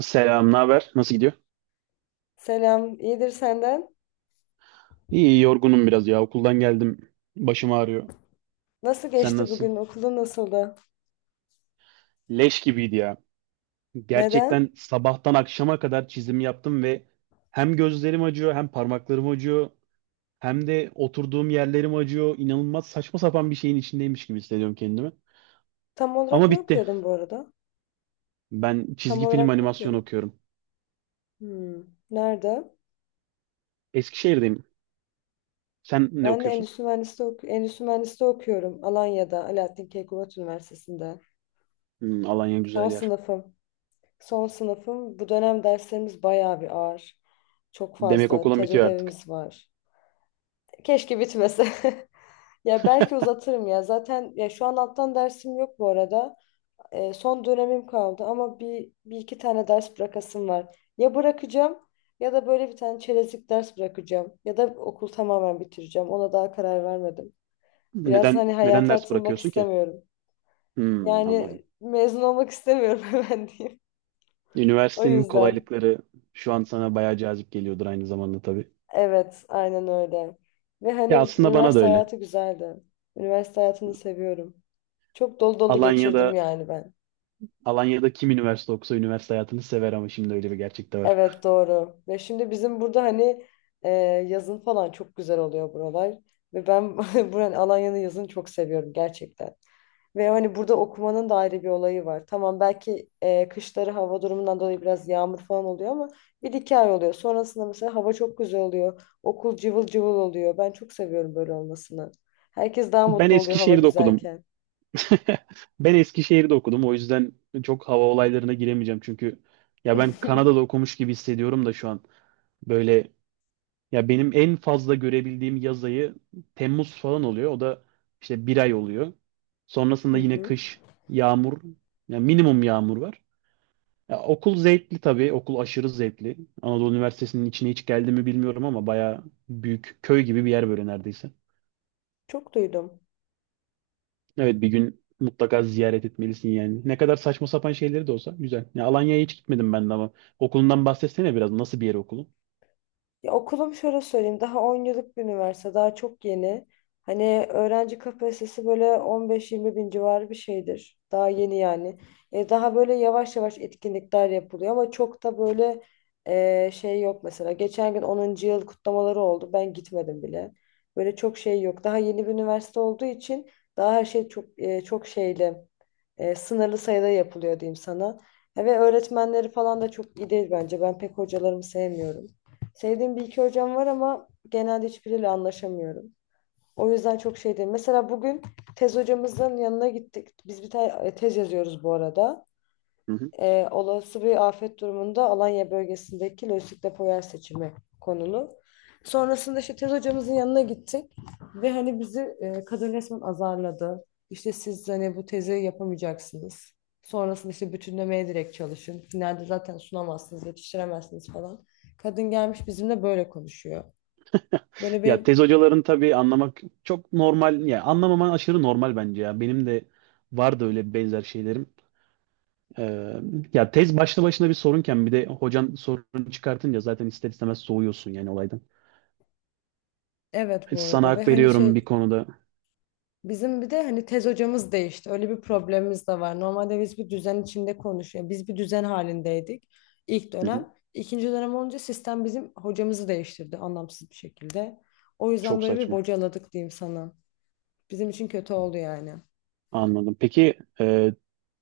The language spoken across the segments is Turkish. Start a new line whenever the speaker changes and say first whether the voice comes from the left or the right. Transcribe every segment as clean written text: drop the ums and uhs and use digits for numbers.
right: Selam, ne haber? Nasıl gidiyor?
left: Selam, iyidir senden.
right: İyi, yorgunum biraz ya. Okuldan geldim. Başım ağrıyor.
left: Nasıl
right: Sen
left: geçti bugün?
right: nasılsın?
left: Okulda nasıldı?
right: Leş gibiydi ya.
left: Neden?
right: Gerçekten sabahtan akşama kadar çizim yaptım ve hem gözlerim acıyor, hem parmaklarım acıyor, hem de oturduğum yerlerim acıyor. İnanılmaz saçma sapan bir şeyin içindeymiş gibi hissediyorum kendimi.
left: Tam olarak
right: Ama
left: ne
right: bitti.
left: okuyordun bu arada?
right: Ben
left: Tam
right: çizgi film
left: olarak ne
right: animasyon
left: okuyordun?
right: okuyorum.
left: Hmm. Nerede?
right: Eskişehir'deyim. Sen ne
left: Ben de
right: okuyorsun?
left: endüstri mühendisliği, endüstri mühendisliği okuyorum. Alanya'da, Alaaddin Keykubat Üniversitesi'nde.
right: Hmm, Alanya
left: Son
right: güzel yer.
left: sınıfım. Son sınıfım. Bu dönem derslerimiz bayağı bir ağır. Çok
right: Demek
left: fazla.
right: okulun
left: Tez
right: bitiyor artık.
left: ödevimiz var. Keşke bitmese. Ya belki uzatırım ya. Zaten ya şu an alttan dersim yok bu arada. Son dönemim kaldı ama bir iki tane ders bırakasım var. Ya bırakacağım ya da böyle bir tane çerezlik ders bırakacağım. Ya da okul tamamen bitireceğim. Ona daha karar vermedim. Biraz
right: Neden
left: hani
right: neden
left: hayata
right: ders
left: atılmak
right: bırakıyorsun ki?
left: istemiyorum.
right: Hmm, anladım.
left: Yani mezun olmak istemiyorum hemen diyeyim. O
right: Üniversitenin
left: yüzden.
right: kolaylıkları şu an sana bayağı cazip geliyordur aynı zamanda tabii.
left: Evet, aynen öyle. Ve hani
right: Ya aslında bana da
left: üniversite
right: öyle.
left: hayatı güzeldi. Üniversite hayatını seviyorum. Çok dolu dolu geçirdim
right: Alanya'da
left: yani ben.
right: Alanya'da kim üniversite okusa üniversite hayatını sever ama şimdi öyle bir gerçek de var.
left: Evet doğru. Ve şimdi bizim burada hani e, yazın falan çok güzel oluyor buralar. Ve ben buranın Alanya'nın yazını çok seviyorum gerçekten. Ve hani burada okumanın da ayrı bir olayı var. Tamam belki kışları hava durumundan dolayı biraz yağmur falan oluyor ama bir iki ay oluyor. Sonrasında mesela hava çok güzel oluyor. Okul cıvıl cıvıl oluyor. Ben çok seviyorum böyle olmasını. Herkes daha
right: Ben
left: mutlu oluyor hava
right: Eskişehir'de okudum.
left: güzelken.
right: Ben Eskişehir'de okudum. O yüzden çok hava olaylarına giremeyeceğim. Çünkü ya ben Kanada'da okumuş gibi hissediyorum da şu an. Böyle ya benim en fazla görebildiğim yaz ayı Temmuz falan oluyor. O da işte bir ay oluyor. Sonrasında
left: Hı
right: yine
left: hı.
right: kış, yağmur, ya minimum yağmur var. Ya okul zevkli tabii. Okul aşırı zevkli. Anadolu Üniversitesi'nin içine hiç geldi mi bilmiyorum ama bayağı büyük köy gibi bir yer böyle neredeyse.
left: Çok duydum.
right: Evet, bir gün mutlaka ziyaret etmelisin yani. Ne kadar saçma sapan şeyleri de olsa güzel. Ya Alanya'ya hiç gitmedim ben de ama okulundan bahsetsene biraz. Nasıl bir yer okulu?
left: Ya okulum şöyle söyleyeyim daha 10 yıllık bir üniversite daha çok yeni. Hani öğrenci kapasitesi böyle 15-20 bin civarı bir şeydir. Daha yeni yani. Daha böyle yavaş yavaş etkinlikler yapılıyor ama çok da böyle şey yok mesela. Geçen gün 10. yıl kutlamaları oldu. Ben gitmedim bile. Böyle çok şey yok. Daha yeni bir üniversite olduğu için daha her şey çok çok şeyli sınırlı sayıda yapılıyor diyeyim sana. Ve öğretmenleri falan da çok iyi değil bence. Ben pek hocalarımı sevmiyorum. Sevdiğim bir iki hocam var ama genelde hiçbiriyle anlaşamıyorum. O yüzden çok şey değil. Mesela bugün tez hocamızın yanına gittik. Biz bir tane tez yazıyoruz bu arada,
right: Hı hı.
left: olası bir afet durumunda Alanya bölgesindeki lojistik depo yer seçimi konulu. Sonrasında işte tez hocamızın yanına gittik ve hani bizi kadın resmen azarladı. İşte siz hani bu tezi yapamayacaksınız. Sonrasında işte bütünlemeye direkt çalışın. Finalde zaten sunamazsınız, yetiştiremezsiniz falan. Kadın gelmiş bizimle böyle konuşuyor. Böyle
right: Ya
left: benim
right: tez hocaların tabii anlamak çok normal. Ya anlamaman aşırı normal bence ya. Benim de vardı öyle benzer şeylerim. Ee, ya tez başlı başına bir sorunken bir de hocan sorun çıkartınca zaten ister istemez soğuyorsun yani olaydan.
left: evet, bu
right: Sana
left: arada, ve
right: hak
left: hani
right: veriyorum
left: şey,
right: bir konuda.
left: bizim bir de hani tez hocamız değişti. Öyle bir problemimiz de var. Normalde biz bir düzen içinde konuşuyoruz. Biz bir düzen halindeydik ilk
right: Hı hı.
left: dönem. İkinci dönem olunca sistem bizim hocamızı değiştirdi anlamsız bir şekilde. O yüzden
right: Çok
left: böyle bir
right: saçma.
left: bocaladık diyeyim sana. Bizim için kötü oldu yani.
right: Anladım. Peki,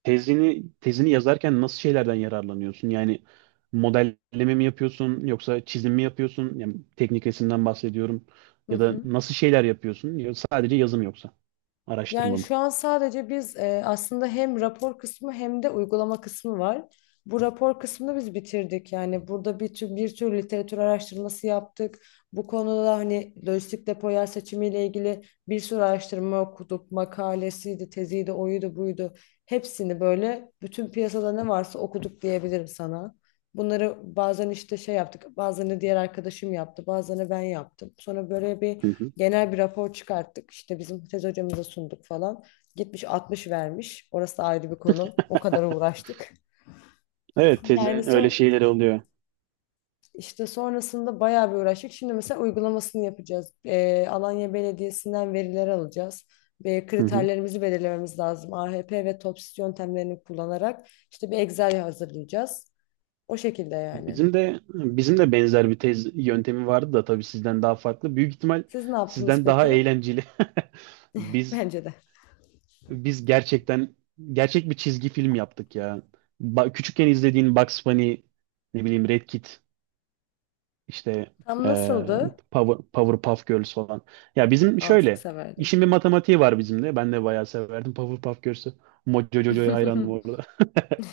right: tezini yazarken nasıl şeylerden yararlanıyorsun? Yani modelleme mi yapıyorsun yoksa çizim mi yapıyorsun? Yani teknik resimden bahsediyorum.
left: Hı
right: Ya da
left: hı.
right: nasıl şeyler yapıyorsun? Ya sadece yazım yoksa araştırma
left: Yani
right: mı?
left: şu an sadece biz aslında hem rapor kısmı hem de uygulama kısmı var. Bu rapor kısmını biz bitirdik. Yani burada bir tür literatür araştırması yaptık. Bu konuda hani lojistik depo yer seçimiyle ilgili bir sürü araştırma okuduk. Makalesiydi, teziydi, oydu, buydu. Hepsini böyle bütün piyasada ne varsa okuduk diyebilirim sana. Bunları bazen işte şey yaptık, bazen de diğer arkadaşım yaptı, bazen de ben yaptım. Sonra böyle
right: Hı
left: bir
right: hı.
left: genel bir rapor çıkarttık. İşte bizim tez hocamıza sunduk falan. Gitmiş 60 vermiş. Orası da ayrı bir konu. O kadar uğraştık.
right: Evet,
left: Yani
right: tezin öyle
left: son,
right: şeyleri oluyor.
left: işte sonrasında bayağı bir uğraştık. Şimdi mesela uygulamasını yapacağız. Alanya Belediyesi'nden veriler alacağız. Ve
right: Hı hı.
left: kriterlerimizi belirlememiz lazım. AHP ve TOPSIS yöntemlerini kullanarak işte bir Excel hazırlayacağız. O şekilde yani.
right: Bizim de benzer bir tez yöntemi vardı da tabii sizden daha farklı. Büyük ihtimal
left: Siz ne yaptınız
right: sizden daha
left: peki?
right: eğlenceli. Biz
left: Bence de.
right: Biz gerçekten gerçek bir çizgi film yaptık ya. Küçükken izlediğin Bugs Bunny, ne bileyim Red Kit, işte
left: Tam
right: eee
left: nasıldı?
right: Powerpuff Girls falan. Ya bizim
left: Aa, çok
right: şöyle,
left: severdim.
right: işin bir matematiği var bizim de. Ben de bayağı severdim Powerpuff Girls'ü. Mojojojo'ya hayrandım orada.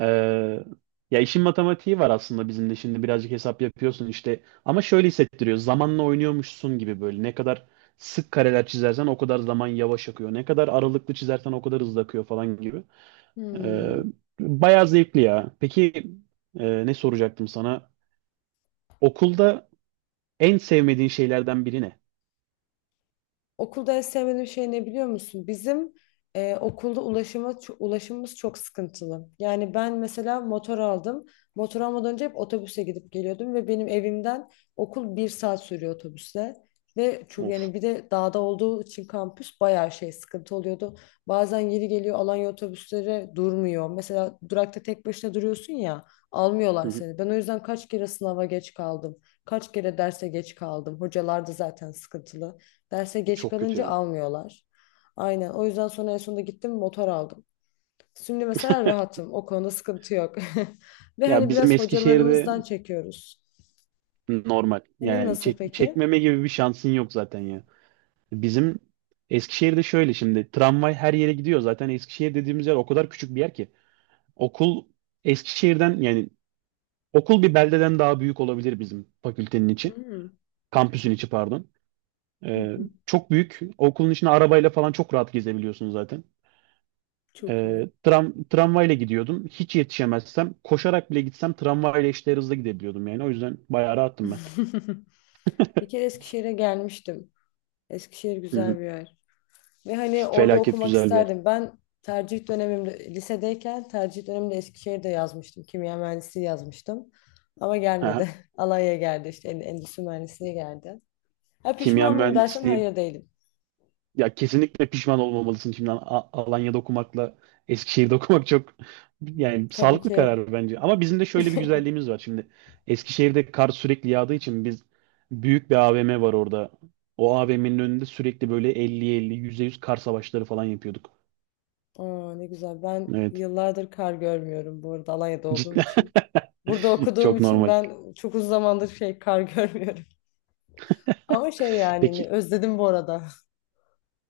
right: Ee, ya işin matematiği var aslında bizim de, şimdi birazcık hesap yapıyorsun işte. Ama şöyle hissettiriyor. Zamanla oynuyormuşsun gibi böyle. Ne kadar sık kareler çizersen o kadar zaman yavaş akıyor. Ne kadar aralıklı çizersen o kadar hızlı akıyor falan gibi. Ee,
left: Hmm.
right: bayağı zevkli ya. Peki, ne soracaktım sana? Okulda en sevmediğin şeylerden biri ne?
left: Okulda en sevmediğim şey ne biliyor musun? Bizim okulda ulaşıma, ulaşımımız çok sıkıntılı. Yani ben mesela motor aldım. Motor almadan önce hep otobüse gidip geliyordum ve benim evimden okul bir saat sürüyor otobüsle. Ve çünkü
right: Of.
left: yani bir de dağda olduğu için kampüs bayağı şey sıkıntı oluyordu. Bazen yeri geliyor Alanya otobüsleri durmuyor. Mesela durakta tek başına duruyorsun ya
right: Hı
left: almıyorlar
right: hı.
left: seni. Ben o yüzden kaç kere sınava geç kaldım. Kaç kere derse geç kaldım. Hocalar da zaten sıkıntılı. Derse geç
right: Çok kötü
left: kalınca
right: ya.
left: almıyorlar. Aynen. O yüzden sonra en sonunda gittim motor aldım. Şimdi mesela rahatım. O konuda sıkıntı yok. Ve
right: Ya
left: hani
right: bizim
left: biraz
right: Eskişehir'de.
left: hocalarımızdan çekiyoruz.
right: Normal.
left: Senin
right: Yani
left: nasıl peki?
right: çekmeme gibi bir şansın yok zaten ya. Bizim Eskişehir'de şöyle, şimdi tramvay her yere gidiyor. Zaten Eskişehir dediğimiz yer o kadar küçük bir yer ki. Okul Eskişehir'den yani, okul bir beldeden daha büyük olabilir bizim fakültenin içi.
left: Hmm.
right: Kampüsün içi pardon.
left: Hı
right: Ee,
left: hı.
right: çok büyük. Okulun içine arabayla falan çok rahat gezebiliyorsun zaten.
left: Çok iyi.
right: Tramvayla gidiyordum. Hiç yetişemezsem koşarak bile gitsem tramvayla eşdeğer hızla gidebiliyordum yani. O yüzden bayağı rahattım ben.
left: Bir kere Eskişehir'e gelmiştim. Eskişehir
right: Hı hı.
left: güzel bir yer. Ve hani orada
right: Felaket
left: okumak
right: güzel bir yer.
left: isterdim. Ben tercih dönemimde, lisedeyken tercih döneminde Eskişehir'de yazmıştım. Kimya mühendisliği yazmıştım. Ama gelmedi. Alanya'ya geldi işte endüstri mühendisliği geldi. Ha,
right: Kimya
left: pişman mıyım dersen
right: mühendisliği
left: hayır değilim.
right: ya, kesinlikle pişman olmamalısın şimdi. Alanya'da okumakla Eskişehir'de okumak çok, yani
left: Tabii
right: sağlıklı
left: ki.
right: karar bence. Ama bizim de şöyle bir güzelliğimiz var şimdi. Eskişehir'de kar sürekli yağdığı için biz, büyük bir AVM var orada. O AVM'nin önünde sürekli böyle 50-50, yüz kar savaşları falan yapıyorduk.
left: Aa, ne güzel. Ben
right: Evet.
left: yıllardır kar görmüyorum bu arada Alanya'da olduğum
right: Cidden
left: için. Burada okuduğum
right: çok
left: için
right: normal.
left: ben çok uzun zamandır şey kar görmüyorum. Ama şey yani
right: Peki
left: özledim bu arada.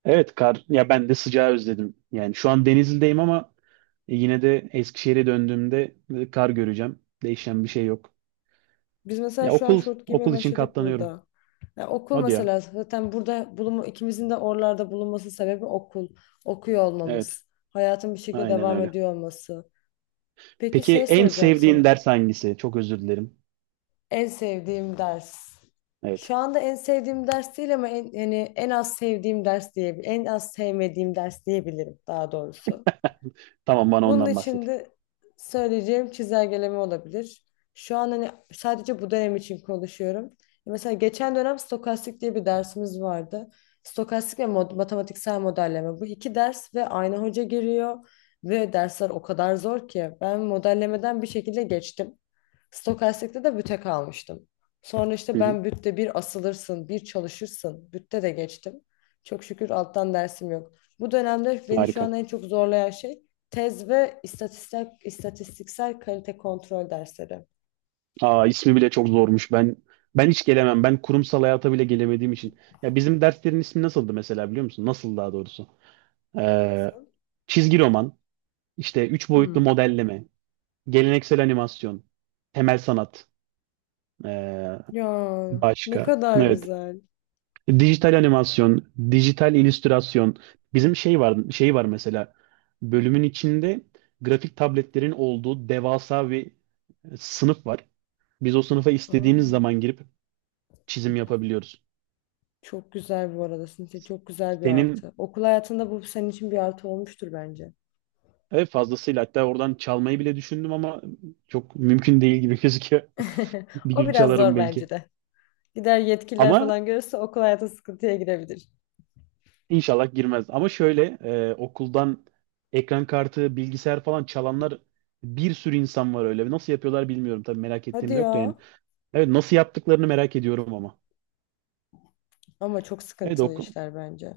right: evet, kar, ya ben de sıcağı özledim. Yani şu an Denizli'deyim ama yine de Eskişehir'e döndüğümde kar göreceğim. Değişen bir şey yok.
left: Biz mesela
right: Ya
left: şu an şort giymeye
right: okul için
left: başladık
right: katlanıyorum.
left: burada. Ya okul
right: Hadi ya.
left: mesela zaten burada bulunma, ikimizin de oralarda bulunması sebebi okul. Okuyor
right: Evet.
left: olmamız. Hayatın bir şekilde
right: Aynen
left: devam
right: öyle.
left: ediyor olması. Peki
right: Peki
left: şey
right: en
left: soracağım
right: sevdiğin
left: sana.
right: ders hangisi? Çok özür dilerim.
left: En sevdiğim ders.
right: Evet.
left: Şu anda en sevdiğim ders değil ama en, yani en az sevdiğim ders diye, en az sevmediğim ders diyebilirim daha doğrusu.
right: Tamam, bana
left: Bunun
right: ondan
left: için
right: bahset.
left: de söyleyeceğim çizelgeleme olabilir. Şu an hani sadece bu dönem için konuşuyorum. Mesela geçen dönem stokastik diye bir dersimiz vardı. Stokastik ve matematiksel modelleme. Bu iki ders ve aynı hoca giriyor. Ve dersler o kadar zor ki ben modellemeden bir şekilde geçtim. Stokastikte de büte kalmıştım. Sonra işte
right: Hı hı.
left: ben bütte bir asılırsın, bir çalışırsın. Bütte de geçtim. Çok şükür alttan dersim yok. Bu dönemde beni şu an
right: Harika.
left: en çok zorlayan şey tez ve istatistik, istatistiksel kalite kontrol dersleri.
right: Aa, ismi bile çok zormuş. Ben hiç gelemem. Ben kurumsal hayata bile gelemediğim için. Ya bizim derslerin ismi nasıldı mesela biliyor musun? Nasıl daha doğrusu? Ee, çizgi roman, işte üç boyutlu
left: Hmm.
right: modelleme, geleneksel animasyon, temel sanat, ee,
left: Ya ne
right: başka.
left: kadar
right: Evet.
left: güzel.
right: Dijital animasyon, dijital illüstrasyon. Bizim şey var, şey var mesela. Bölümün içinde grafik tabletlerin olduğu devasa bir sınıf var. Biz o sınıfa istediğimiz
left: Aa,
right: zaman girip çizim yapabiliyoruz.
left: çok güzel bu arada Sinsi. Çok güzel bir
right: Senin,
left: artı. Okul hayatında bu senin için bir artı olmuştur bence.
right: evet, fazlasıyla, hatta oradan çalmayı bile düşündüm ama çok mümkün değil gibi gözüküyor. Bir
left: O
right: gün
left: biraz
right: çalarım
left: zor bence
right: belki.
left: de. Gider yetkililer
right: Ama
left: falan görürse okul hayatı sıkıntıya girebilir.
right: inşallah girmez. Ama şöyle okuldan ekran kartı, bilgisayar falan çalanlar, bir sürü insan var öyle. Nasıl yapıyorlar bilmiyorum tabii, merak
left: Hadi
right: ettiğim de yok da yani.
left: ya.
right: Evet, nasıl yaptıklarını merak ediyorum ama.
left: Ama çok
right: Evet.
left: sıkıntılı işler bence.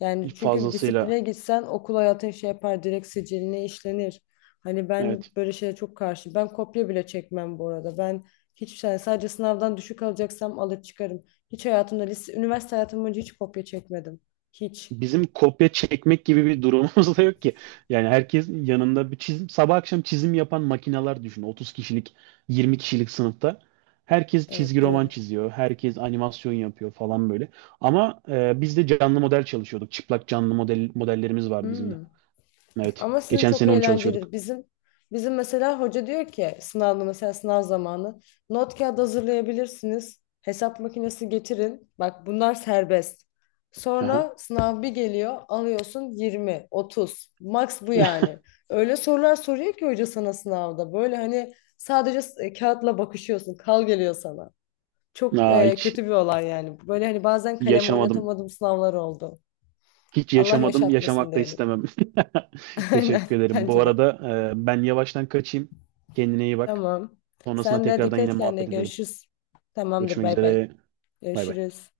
left: Yani çünkü bir
right: Fazlasıyla.
left: disipline gitsen okul hayatın şey yapar direkt siciline işlenir. Hani ben
right: Evet.
left: böyle şeye çok karşı. Ben kopya bile çekmem bu arada. Ben hiç yani sadece sınavdan düşük alacaksam alıp çıkarım. Hiç hayatımda lise, üniversite hayatım boyunca hiç kopya çekmedim. Hiç.
right: Bizim kopya çekmek gibi bir durumumuz da yok ki. Yani herkes yanında bir çizim, sabah akşam çizim yapan makineler düşün. 30 kişilik, 20 kişilik sınıfta. Herkes
left: Evet
right: çizgi roman
left: doğru.
right: çiziyor, herkes animasyon yapıyor falan böyle. Ama biz de canlı model çalışıyorduk. Çıplak canlı model, modellerimiz vardı bizim de.
left: Hmm.
right: Evet.
left: Ama sizin
right: Geçen
left: çok
right: sene onu çalışıyorduk.
left: eğlencelidir. bizim mesela hoca diyor ki sınavda mesela sınav zamanı not kağıdı hazırlayabilirsiniz. Hesap makinesi getirin. Bak bunlar serbest.
right: Aha.
left: Sonra sınav bir geliyor alıyorsun 20, 30. Max bu yani. Öyle sorular soruyor ki hoca sana sınavda. Böyle hani sadece kağıtla bakışıyorsun. Kal geliyor sana. Çok
right: Aa, hiç
left: kötü bir olay yani. Böyle hani bazen kalem
right: yaşamadım.
left: oynatamadığım sınavlar oldu.
right: Hiç
left: Allah
right: yaşamadım,
left: yaşatmasın
right: yaşamak da
left: diyelim.
right: istemem.
left: Aynen
right: Teşekkür ederim. Bu
left: bence de.
right: arada ben yavaştan kaçayım. Kendine iyi bak.
left: Tamam.
right: Sonrasında
left: Sen de
right: tekrardan
left: dikkat
right: yine
left: et kendine.
right: muhabbet edelim.
left: Görüşürüz. Tamamdır.
right: Görüşmek
left: Bay bay.
right: üzere. Bay bay.
left: Görüşürüz.